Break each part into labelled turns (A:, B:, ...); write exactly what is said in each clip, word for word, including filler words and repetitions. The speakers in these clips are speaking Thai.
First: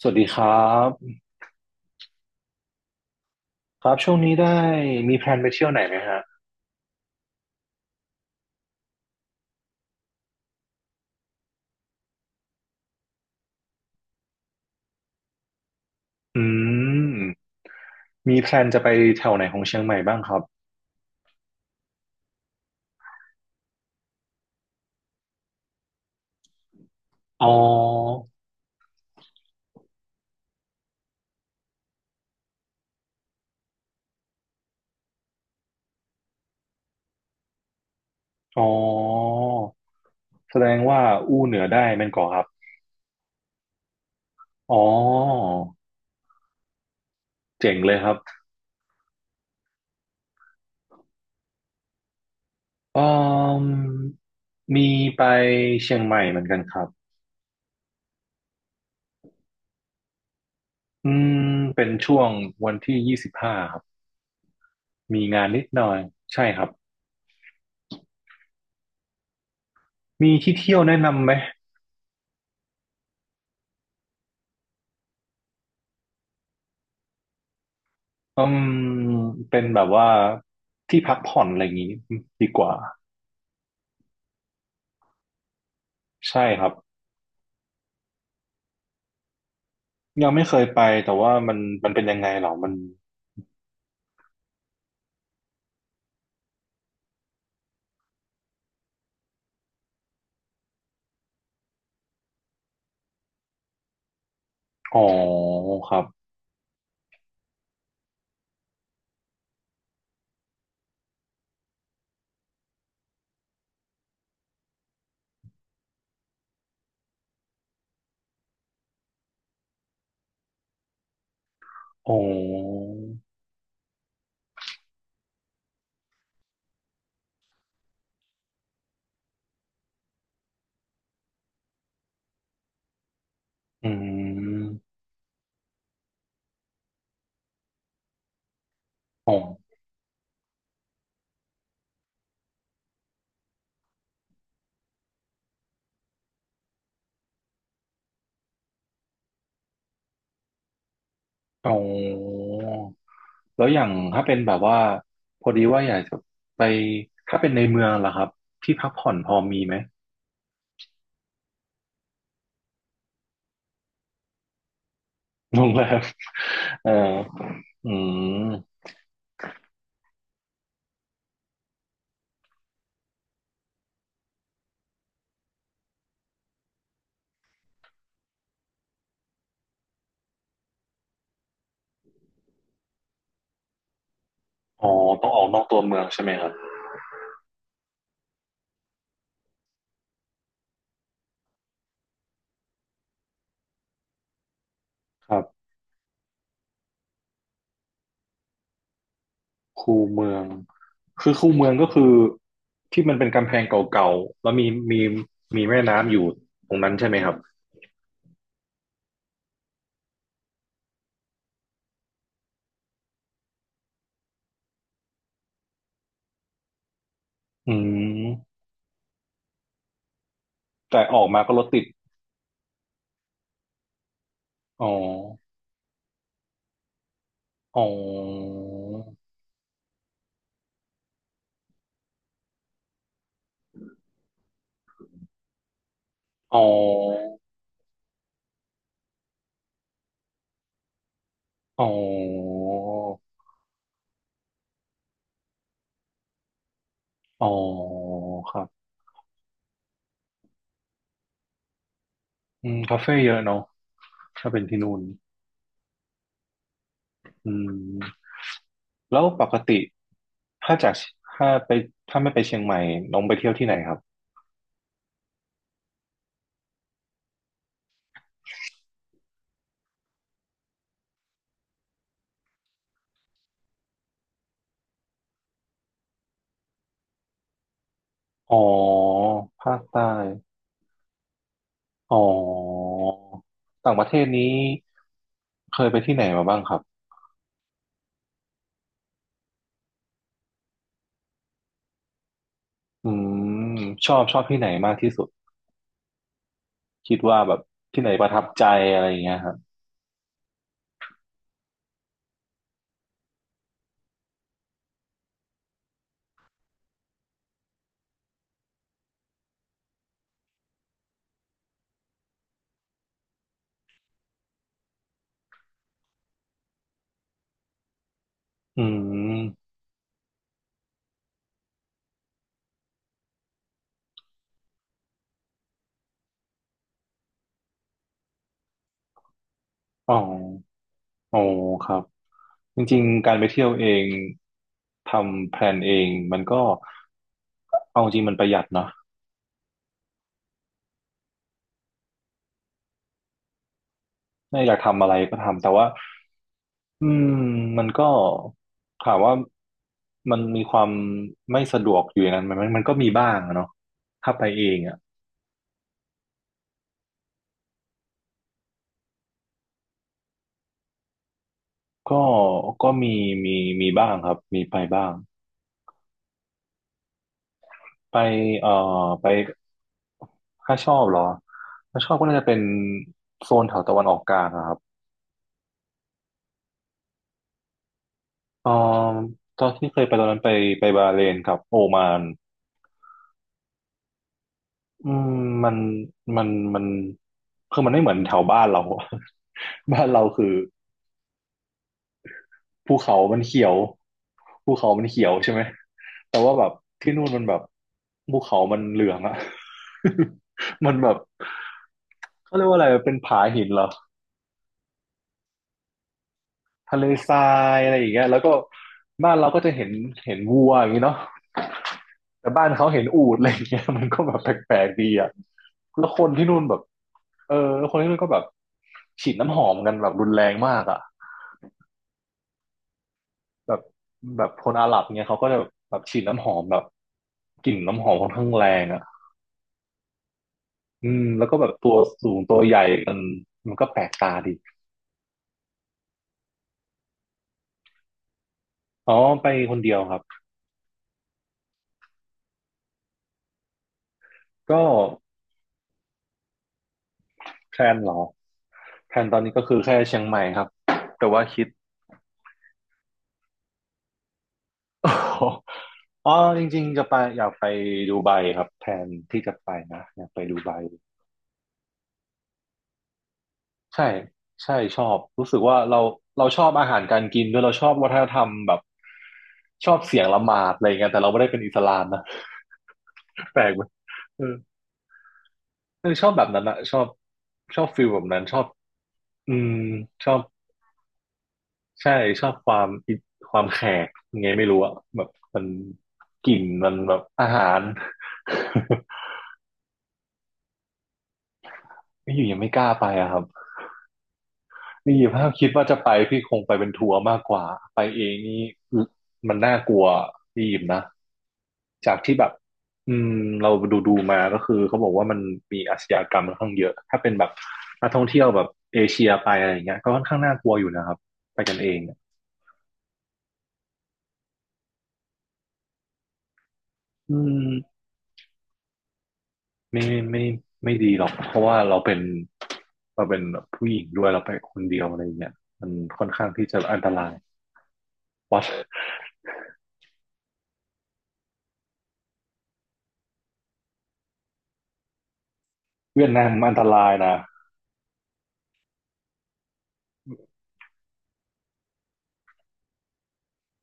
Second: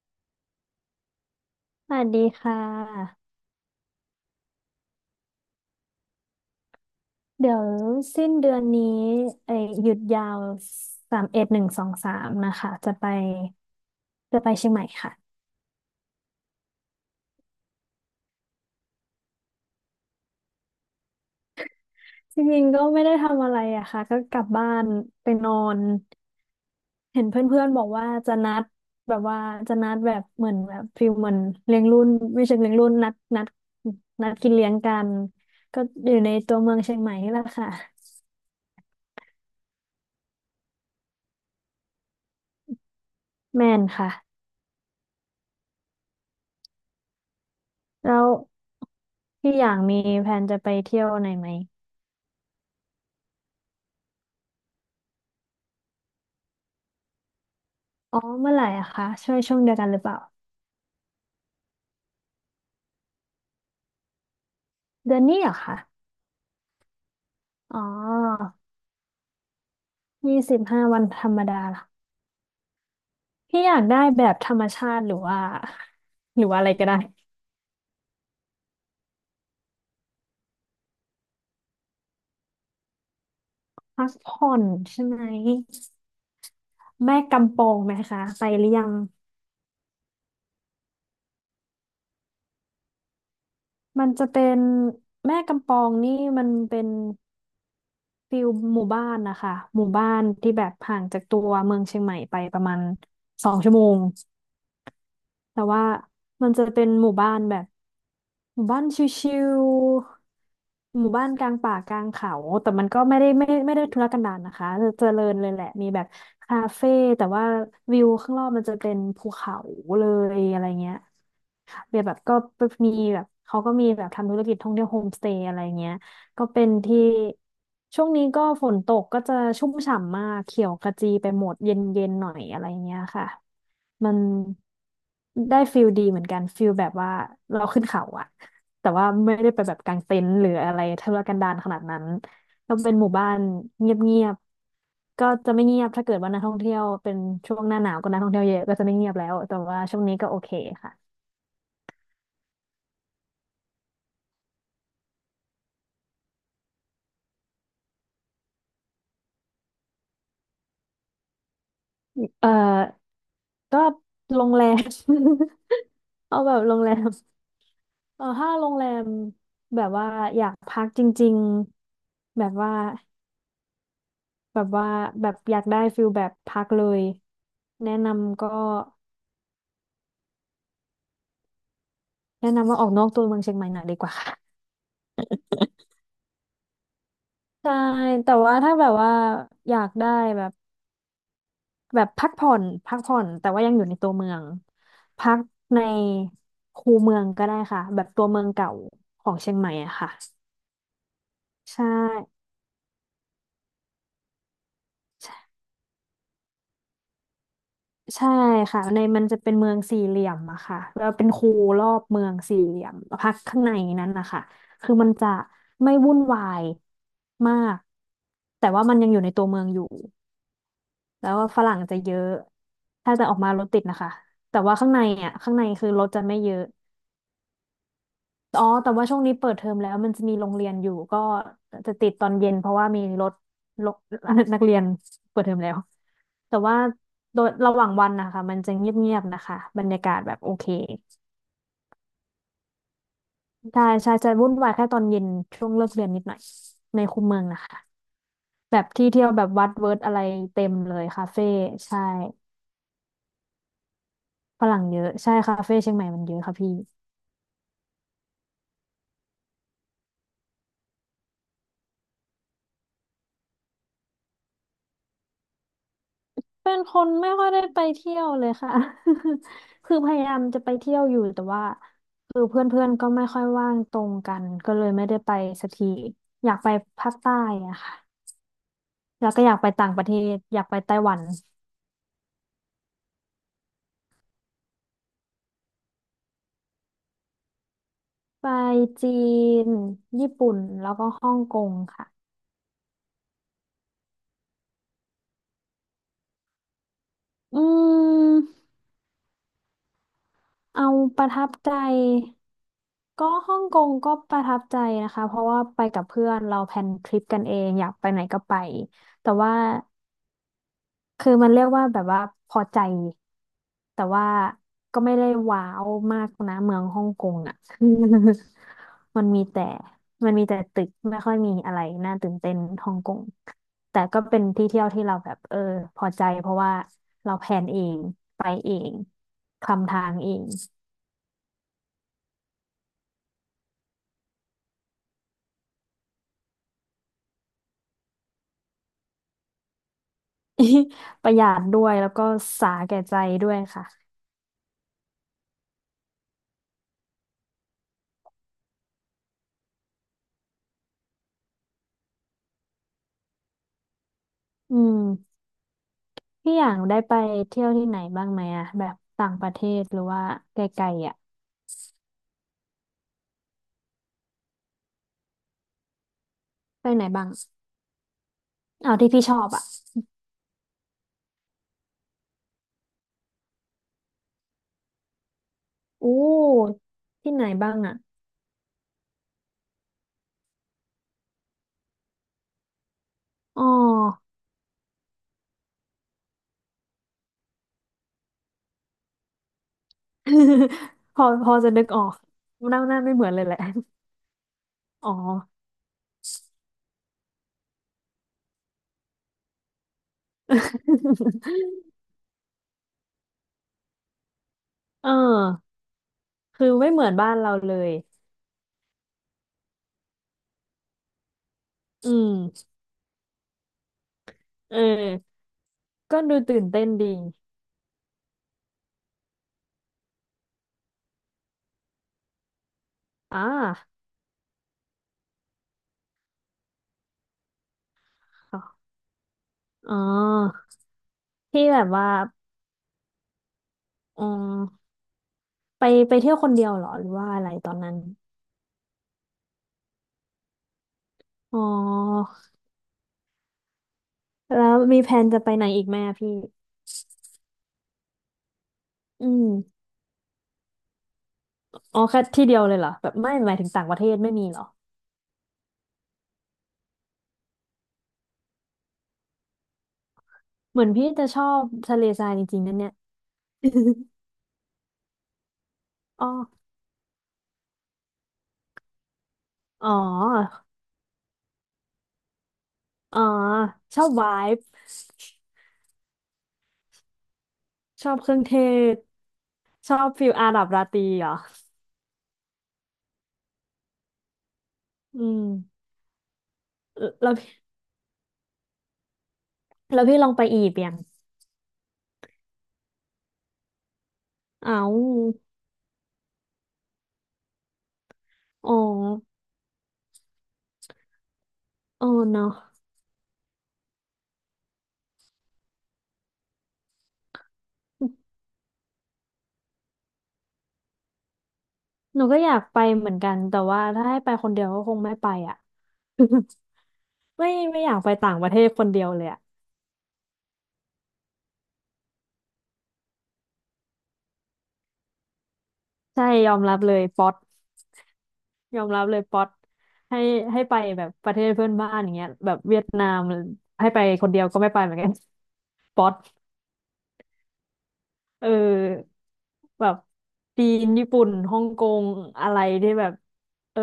A: สวัสดีครับ
B: สวัสดีค่ะ
A: ครับช่วงนี้ได้มีแพลนไปเที่ยวไหนไหมฮะ
B: เดี๋ยวสิ้นเดือนนี้เอ้ยหยุดยาวสามสิบเอ็ดหนึ่งสองสามนะคะจะไปจะไปเชียงใหม่ค่ะ
A: อืมมีแพลนจะไปแถวไหนของเชียงใหม่บ้างครับ
B: จริงๆก็ไม่ได้ทำอะไรอะค่ะก็กลับบ้านไปนอนเห็นเพ
A: อ๋อ
B: ื่อนๆบอกว่าจะนัดแบบว่าจะนัดแบบเหมือนแบบฟิลเหมือนเลี้ยงรุ่นไม่ใช่เลี้ยงรุ่นนัดนัดนัดกินเลี้ยงกันก็อยู่ในตัวเมืองเชียงใหม่นี่แหละค่ะ
A: อ๋อแสดงว่าอู้เหนือได้แม่นก่อครับ
B: แม่นค่ะ
A: อ๋อเจ๋งเลยครับ
B: แล้วพี่อย่างมีแผนจะไปเที่ยวไหนไหม
A: อืมมีไปเชียงใหม่เหมือนกันครับ
B: อ๋อเมื่อไหร่อะคะช่วยช่วงเดียวกันหรือเปล่า
A: อืมเป็นช่วงวันที่ยี่สิบห้าครับ
B: เดือ
A: มี
B: นนี้
A: งา
B: เห
A: น
B: รอะ
A: นิด
B: คะ
A: หน่อยใช่ครับ
B: อ๋อ
A: มี
B: ยี่
A: ที่
B: สิบ
A: เที่ยว
B: ห้า
A: แนะ
B: วันธ
A: นำ
B: ร
A: ไหม
B: รมดาเหรอพี่อยากได้แบบธรรมชาติหรือว่าหรือว่าอะไรก็ได้
A: อืมเป็นแบบว่าที่พักผ่อนอะไรอย่างนี้ดีกว่า
B: พักผ่อนใช่ไหม
A: ใช่ครับ
B: แม่กำปองไหมคะไปหรือยัง
A: ยังไม่เคยไปแต่ว่ามันมันเป็นยังไงเหรอมัน
B: มันจะเป็นแม่กำปองนี่มันเป็นฟิลหมู่บ้านนะคะหมู่บ้านที่แบบห่างจากตัวเมืองเชียงใหม่ไปประมาณสองชั่วโมง
A: อ๋อ
B: แต่ว่า
A: ครับ
B: มันจะเป็นหมู่บ้านแบบหมู่บ้านชิวๆ หมู่บ้านกลางป่ากลางเขา แต่มันก็ไม่ได้ไม่ไม่ได้ทุรกันดารนะคะจะเจริญเลยแหละมีแบบคาเฟ่แต่ว่าวิวข้างนอกมันจะเป็นภูเขาเลยอะไรเงี้ยเบีย
A: อ๋
B: แบ
A: อ
B: บก็มีแบบเขาก็มีแบบทำธุรกิจท่องเที่ยวโฮมสเตย์อะไรเงี้ยก็เป็นที่ช่วงนี้ก็ฝนตกก็จะชุ่มฉ่ำมากเขียวขจีไปหมดเย็นๆหน่อยอะไรเงี้ยค่ะ
A: อื
B: มัน
A: ม
B: ได้ฟิลดีเหมือนกันฟิลแบบว่าเราขึ้นเขาอะแต่ว่า
A: อ๋
B: ไม่ได้ไปแบ
A: อ
B: บกางเต็นท์หรืออะไรทุรกันดารขนาดนั้นก็เป็นหมู่บ้านเงียบๆก็จะไม่เงียบถ้าเกิดว่านักท่องเที่ยวเป็นช่วงหน้าหนาวก็นักท่องเที่ยวเยอะก็จะไม่เงียบแล้วแต่ว่าช่วงนี้ก็โอเคค่ะ
A: อ๋อแล้วอย่างถ้าเป็นแบบว่าพอดีว่าอยากจะไปถ้าเป็นในเมืองล่ะครับที่พักผ่อนพอมีไหม
B: เอ่อก็โรงแรม
A: โรงแรม
B: เอาแบบโรง
A: เอ
B: แร
A: อ
B: ม
A: อื
B: เออ
A: ม
B: ถ้าโรงแรมแบบว่าอยากพักจริงๆแบบว่า แบบว่าแบบอยากได้ฟิลแบบพักเลยแนะนำก็แนะนำว่าออกนอกตัวเมืองเชียงใหม่หน่อยดีกว่า ค่ะ
A: อ๋อต้องออกนอกตัวเมืองใช่ไหมครับ
B: ใช่แต่ว่าถ้าแบบว่าอยากได้แบบแบบพักผ่อนพักผ่อนแต่ว่ายังอยู่ในตัวเมือง
A: ค
B: พั
A: รั
B: ก
A: บ
B: ในคูเมืองก็ได้ค่ะแบบตัวเมืองเก่าของเชียงใหม่อะ
A: คู
B: ค่ะ
A: เมืองคือคูเมือง
B: ใช่
A: ก็คือที่มันเป็นกำแพงเก่าๆแล้วมีมีมีแม่น้ำอยู่ตรงนั้นใช่ไหมครับ
B: ใช่ค่ะในมันจะเป็นเมืองสี่เหลี่ยมอะค่ะแล้วเป็นคูรอบเมืองสี่เหลี่ยมลพักข้างในนั้นนะคะคือมันจะไม่วุ่นวายมา
A: อื
B: ก
A: ม
B: แต่ว่ามันยังอยู่ในตัวเมืองอยู่
A: แต่ออก
B: แล้ว
A: มา
B: ก็
A: ก็
B: ฝ
A: รถ
B: รั่ง
A: ติด
B: จะเยอะถ้าจะออกมารถติดนะคะแต่ว่า
A: อ๋อ
B: ข้างในอะข้างในคือรถจะไม่เยอะ
A: อ๋อ
B: อ๋อแต่ว่าช่วงนี้เปิดเทอมแล้วมันจะมีโรงเรียนอยู่ก็จะติดตอนเย็นเพราะว่ามีรถรถ นักเรียนเปิดเทอมแล้ว แต่
A: อ๋อ
B: ว่าโดยระหว่างวันนะคะมันจะเงียบๆนะคะบรรยากาศแบบโอเค
A: อ๋อ
B: ใช่ใช่จะวุ่นวายแค่ตอนเย็นช่วงเลิกเรียนนิดหน่อยในคูเมือ
A: อ๋
B: ง
A: อ
B: นะคะ
A: ครั
B: แบ
A: บ
B: บที่เที่ยวแบบวัดเวิร์ดอะไรเต็มเลยคาเฟ่ใช่
A: อืมคาเฟ่เยอะเนาะถ้าเป็
B: ฝ
A: นที่
B: รั่ง
A: นู่
B: เย
A: น
B: อะใช่คาเฟ่เชียงใหม่มันเยอะค่ะพี่
A: อืมแล้วปกติถ้าจากถ้าไปถ้าไม่ไปเชียงใหม่น้องไปเที่ยวที่ไหนครับ
B: เป็นคนไม่ค่อยได้ไปเที่ยวเลยค่ะ คือพยายามจะไปเที่ยวอยู่แต่ว่าคือเพื่อนๆก็ไม่ค่อยว่างตรงกันก็เลยไม่ได้ไปสักทีอยากไปภาคใต้อะค่ะ
A: อ๋อ
B: แล้วก็อยากไป
A: ภาค
B: ต่างป
A: ใต้
B: ระเทศอยากไปไต้หวัน
A: อ๋อต่างประเทศนี้เคยไปที่ไหนมาบ้างครับ
B: ไปจีน ญี่ปุ่น แล้วก็ฮ่องกงค่ะ
A: อืมชอบชอบที่ไหนมากที่สุดคิดว่าแบบ
B: อื
A: ที่ไหนประทับใจ
B: ม
A: อะไรอย่างเงี้ยครับ
B: เอาประทับใจ ก็ฮ่องกงก็ประทับใจนะคะ เพราะว่าไปกับเพื่อนเราแพลนทริปกันเองอยากไปไหนก็ไป แต่ว่า คือมันเรียกว่าแบบว่าพอใจแต่ว่าก็ไม่ได้ว้าวมากนะเมืองฮ่องกงอ่ะ
A: อื
B: มันมีแต่
A: ม
B: มันมีแต่ตึกไม่ค่อยมีอะไรน่าตื่นเต้นฮ่องกงแต่ก็เป็นที่เที่ยวที่เราแบบเออพอใจเพราะว่าเราแพลนเองไปเองคลำทา
A: อ๋
B: ง
A: อ
B: เอง
A: อ๋อครับจริงๆการไปเที่ยวเองทำแพลนเองมันก็เอาจริงมันประหยัดเนาะ
B: ประหยัดด้วยแล้วก็สาแก่ใจด้วยค่ะ
A: ถ้าอยากทำอะไรก็ทำแต่ว่าอืมมันก็ถามว่ามันมีความไม่สะดวกอยู่ในนั้นไหมมันมันก็มีบ้างอะเนาะถ้าไปเอ
B: อื
A: งอะ
B: มพี่อย่างได้ไปเที่ยวที่ไหนบ้างไหมอะแบบต่างประเทศหรือว่าไกลๆอ่ะ
A: ก็ก็มีมีมีบ้างครับ มีไปบ้าง
B: ไปไหนบ้าง
A: ไปเอ่อ
B: เอาที่พี่
A: ไป
B: ชอบอ่ะ
A: ถ้าชอบเหรอถ้าชอบก็น่าจะเป็นโซนแถวตะวันออกกลางนะครับ
B: อู้ที่ไหนบ้างอ่ะ
A: เอ่อตอนที่เคยไปตอนนั้นไปไปบาห์เรนกับโอมาน
B: อ๋อ
A: อืมมันมันมันคือมันไม่เหมือนแถวบ้านเราอะ บ้านเราคือ
B: พอพอจะนึกออกหน้าห
A: ภู
B: น้าไม่
A: เขา
B: เหมือน
A: มั
B: เล
A: น
B: ยแหละ
A: เขียวภูเขามัน
B: อ๋อ
A: เขียวใช่ไหมแต่ว่าแบบที่นู่นมันแบบภูเขามันเหลืองอะ มันแบบ เขาเรียกว่าอะไรเป็นผาหินเหรอ
B: เออคือไม่
A: ทะ
B: เห
A: เล
B: มือนบ้า
A: ท
B: น
A: รา
B: เราเล
A: ยอะ
B: ย
A: ไรอย่างเงี้ยแล้วก็บ้านเราก็จะเห็นเห็นวัวอย่างงี้เนาะ
B: อื
A: แต่
B: ม
A: บ้านเขาเห็นอูฐอะไรอย่างเงี้ย มันก็แบบแป
B: เอ
A: ลกๆดีอะ
B: อ
A: แล้ว
B: ก็
A: คน
B: ดู
A: ที่นู่
B: ตื่
A: น
B: น
A: แบบ
B: เต้นดี
A: เออคนที่นู่นก็แบบฉีดน้ำหอมกันแบบรุนแรงมากอะ
B: อ่า
A: แบบแบบคนอาหรับเนี่ยเขาก็จะแบบฉีดน้ำหอมแบบกลิ่นน้ำหอมค่อนข้าง
B: ค่ะ
A: แรงอ่ะ
B: อ๋อ
A: อืมแล้วก็แบ
B: ที่
A: บ
B: แบ
A: ตั
B: บ
A: ว
B: ว่า
A: สูงตัวใหญ่กันมันก็แปลก
B: อื
A: ตา
B: ม
A: ดี
B: ไปไปเที่ยวคนเดียวเหรอหรือว่าอะไรตอนนั้น
A: อ๋อไปคนเดียวครับ
B: อ๋อแล้ว
A: ก็
B: มีแผนจะไปไหนอีกไหมอะพี่
A: แพลนเหรอแพล
B: อื
A: นตอน
B: ม
A: นี้ก็คือแค่เชียงใหม่ครับแต่ว่าคิด
B: อ๋อแค่ที่เดียวเลยเหรอแบบไม่หมายถึงต่างประเทศไม่มีเหรอ
A: อ๋อจริงๆจะไปอยากไปดูไบครับแพลนที่จะไปนะอยากไปดูไบ
B: เหมือนพี่จะชอบทะเลทรายจริงๆนั่นเนี่ย
A: ใช่ใช่ชอบรู้สึกว่าเรา
B: อ๋อ
A: เราชอบอาหารการกินด้วยเราชอบวัฒนธรรมแบบช
B: อ๋
A: อบเสียงละห
B: อ
A: มาดอะไรเงี้ยแต่เราไม่ได้เป็นอิสลามนะ
B: อ๋อ
A: แปลกไหม
B: ชอบไว
A: เออ
B: บ์
A: เออชอบแบบนั้นอะชอบชอบฟิ
B: ช
A: ล
B: อบ
A: แบบ
B: เครื่
A: นั้
B: อ
A: น
B: งเท
A: ชอบ
B: ศ
A: อืม
B: ชอบ
A: ช
B: ฟิล
A: อบ
B: อาหรับราตรีเหรอ
A: ใช่ชอบความอิความแขกยังไงไม่รู้อะแบ
B: อื
A: บ
B: ม
A: มันกลิ่นมันแบบ
B: แล้ว
A: อา
B: พี่
A: หาร
B: แล้วพี่ลองไปอียิปต์ยัง
A: ไม่อยู่ยังไม่กล้าไปอะครับ
B: อ้าว
A: นี่ถ้าคิดว่าจะไปพี่คงไปเป็นทัวร์มากกว่าไปเองนี่
B: อ๋อ
A: มันน่ากลัวพี่ยิมนะ
B: อ๋อ
A: จากที่แบ
B: เนาะ
A: บอืมเราดูดูมาก็คือเขาบอกว่ามันมีอาชญากรรมค่อนข้างเยอะถ้าเป็นแบบนักท่องเที่ยวแบบเอเชียไปอะไรอย่างเงี้ยก็ค่อนข้างน่ากลัวอยู่นะครับไปกันเองเนี่ย
B: หนูก็อยากไปเหมือนกัน แต่ว่าถ้าให้ไปคนเดียวก็คงไม่ไปอ่ะ
A: อื
B: ไม่
A: ม
B: ไม่อยากไปต่างประเทศคนเดียวเลยอ่ะ
A: ไม่ไม่ไม่ดีหรอกเพราะว่าเราเป็นเราเป็นผู้หญิงด้วยเราไปคนเดียวอะไรอย่างเงี้ยมันค่
B: ใช่
A: อนข้าง
B: ยอม
A: ที่
B: รั
A: จะ
B: บเล
A: อัน
B: ย
A: ต
B: ป๊
A: รา
B: อ
A: ย
B: ต
A: วัด
B: ยอมรับเลยป๊อตให้ให้ไปแบบประเทศเพื่อนบ้านอย่างเงี้ยแบบเวียดนามให้ไปคนเดียวก็ไม่ไปเหมือนกัน ป๊อต
A: เวียดนามอันตรายนะ
B: เออแบบจีนญี่ปุ่นฮ่องกงอะไรที่แบบเออ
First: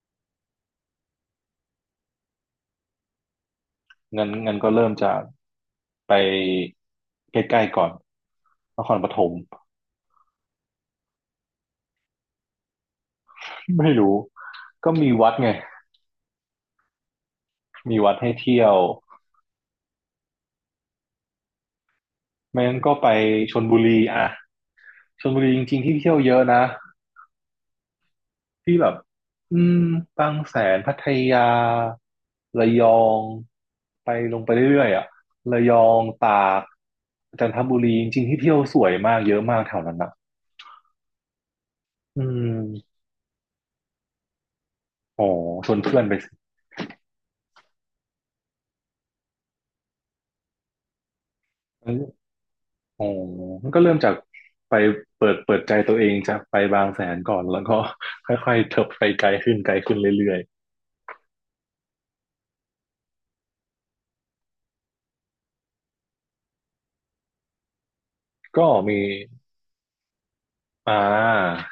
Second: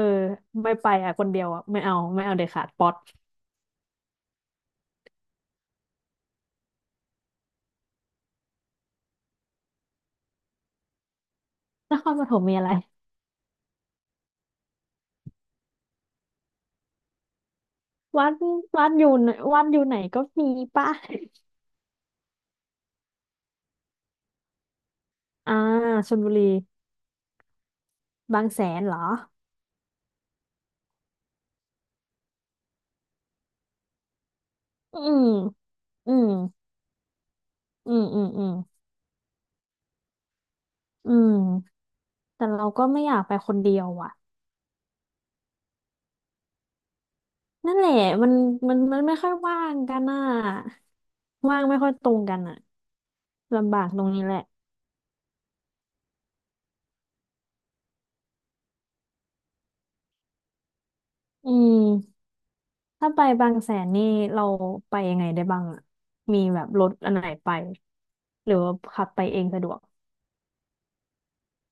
B: ไม่ไปอ่ะคนเดียวอ่ะไม่เอาไม่เอาเด็ดขาดป๊อต
A: เงินเงินก็เริ่มจากไปใกล้ๆก่อนนครปฐม
B: นครปฐมมีอะไร
A: ไม่รู้ก็มีวัดไงมีวัด
B: วั
A: ให้
B: ด
A: เที่ยว
B: วัดอยู่ไหนวัดอยู่ไหนก็มีป่ะ
A: ไม่งั้นก็ไปชลบุรีอ่ะชลบุ รี
B: อ่า
A: จริงๆที่
B: ช
A: เที่ยว
B: ลบุ
A: เยอะ
B: รี
A: นะ
B: บางแส
A: ที่
B: น
A: แบ
B: เหร
A: บ
B: อ
A: อืมบางแสนพัทยาระยองไปลงไปเรื่อยๆ
B: อื
A: อ่ะ
B: ม
A: ระยอง
B: อืม
A: ตากจันทบุ
B: อื
A: รี
B: ม
A: จ
B: อื
A: ริง
B: ม
A: ๆที่
B: อื
A: เที่
B: ม
A: ยวสวยมากเยอะมากแถวนั้นนะ
B: อืม
A: อื
B: แต่เราก็
A: ม
B: ไม่อยากไปคนเดียวอ่ะ
A: อ๋อชวนเพื่อนไปส
B: นั่นแหละมันมันมันไม่ค่อยว่างกันอ่ะว่างไม่ค่อยตรง
A: ิ
B: กันอ่ะ
A: อ๋อมัน
B: ลำ
A: ก็
B: บาก
A: เริ่ม
B: ตร
A: จา
B: ง
A: ก
B: นี้แหละ
A: ไปเปิดเปิดใจตัวเองจากไปบางแสนก่อนแล้วก็ ค่อยๆเถิบไปไกลขึ้นไกลขึ้นเรื่อย
B: อืมถ้าไปบางแสนนี่เราไปยังไงได้บ้างอ่ะมีแบบรถอันไหนไปหรื
A: ๆ
B: อ
A: ก็
B: ว่า
A: มี
B: ขับไปเองสะดวก
A: อ่า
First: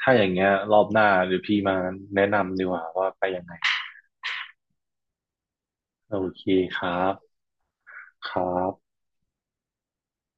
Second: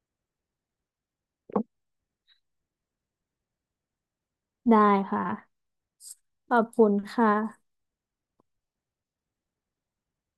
A: ถ้าอย่างเงี้ยรอบหน้าหรือพี่มาแนะนำดีกว่าว่าไปยังไง
B: ได้ค่ะ
A: โอเค
B: ขอบ
A: ค
B: คุณ
A: รับ
B: ค่ะ
A: ครับ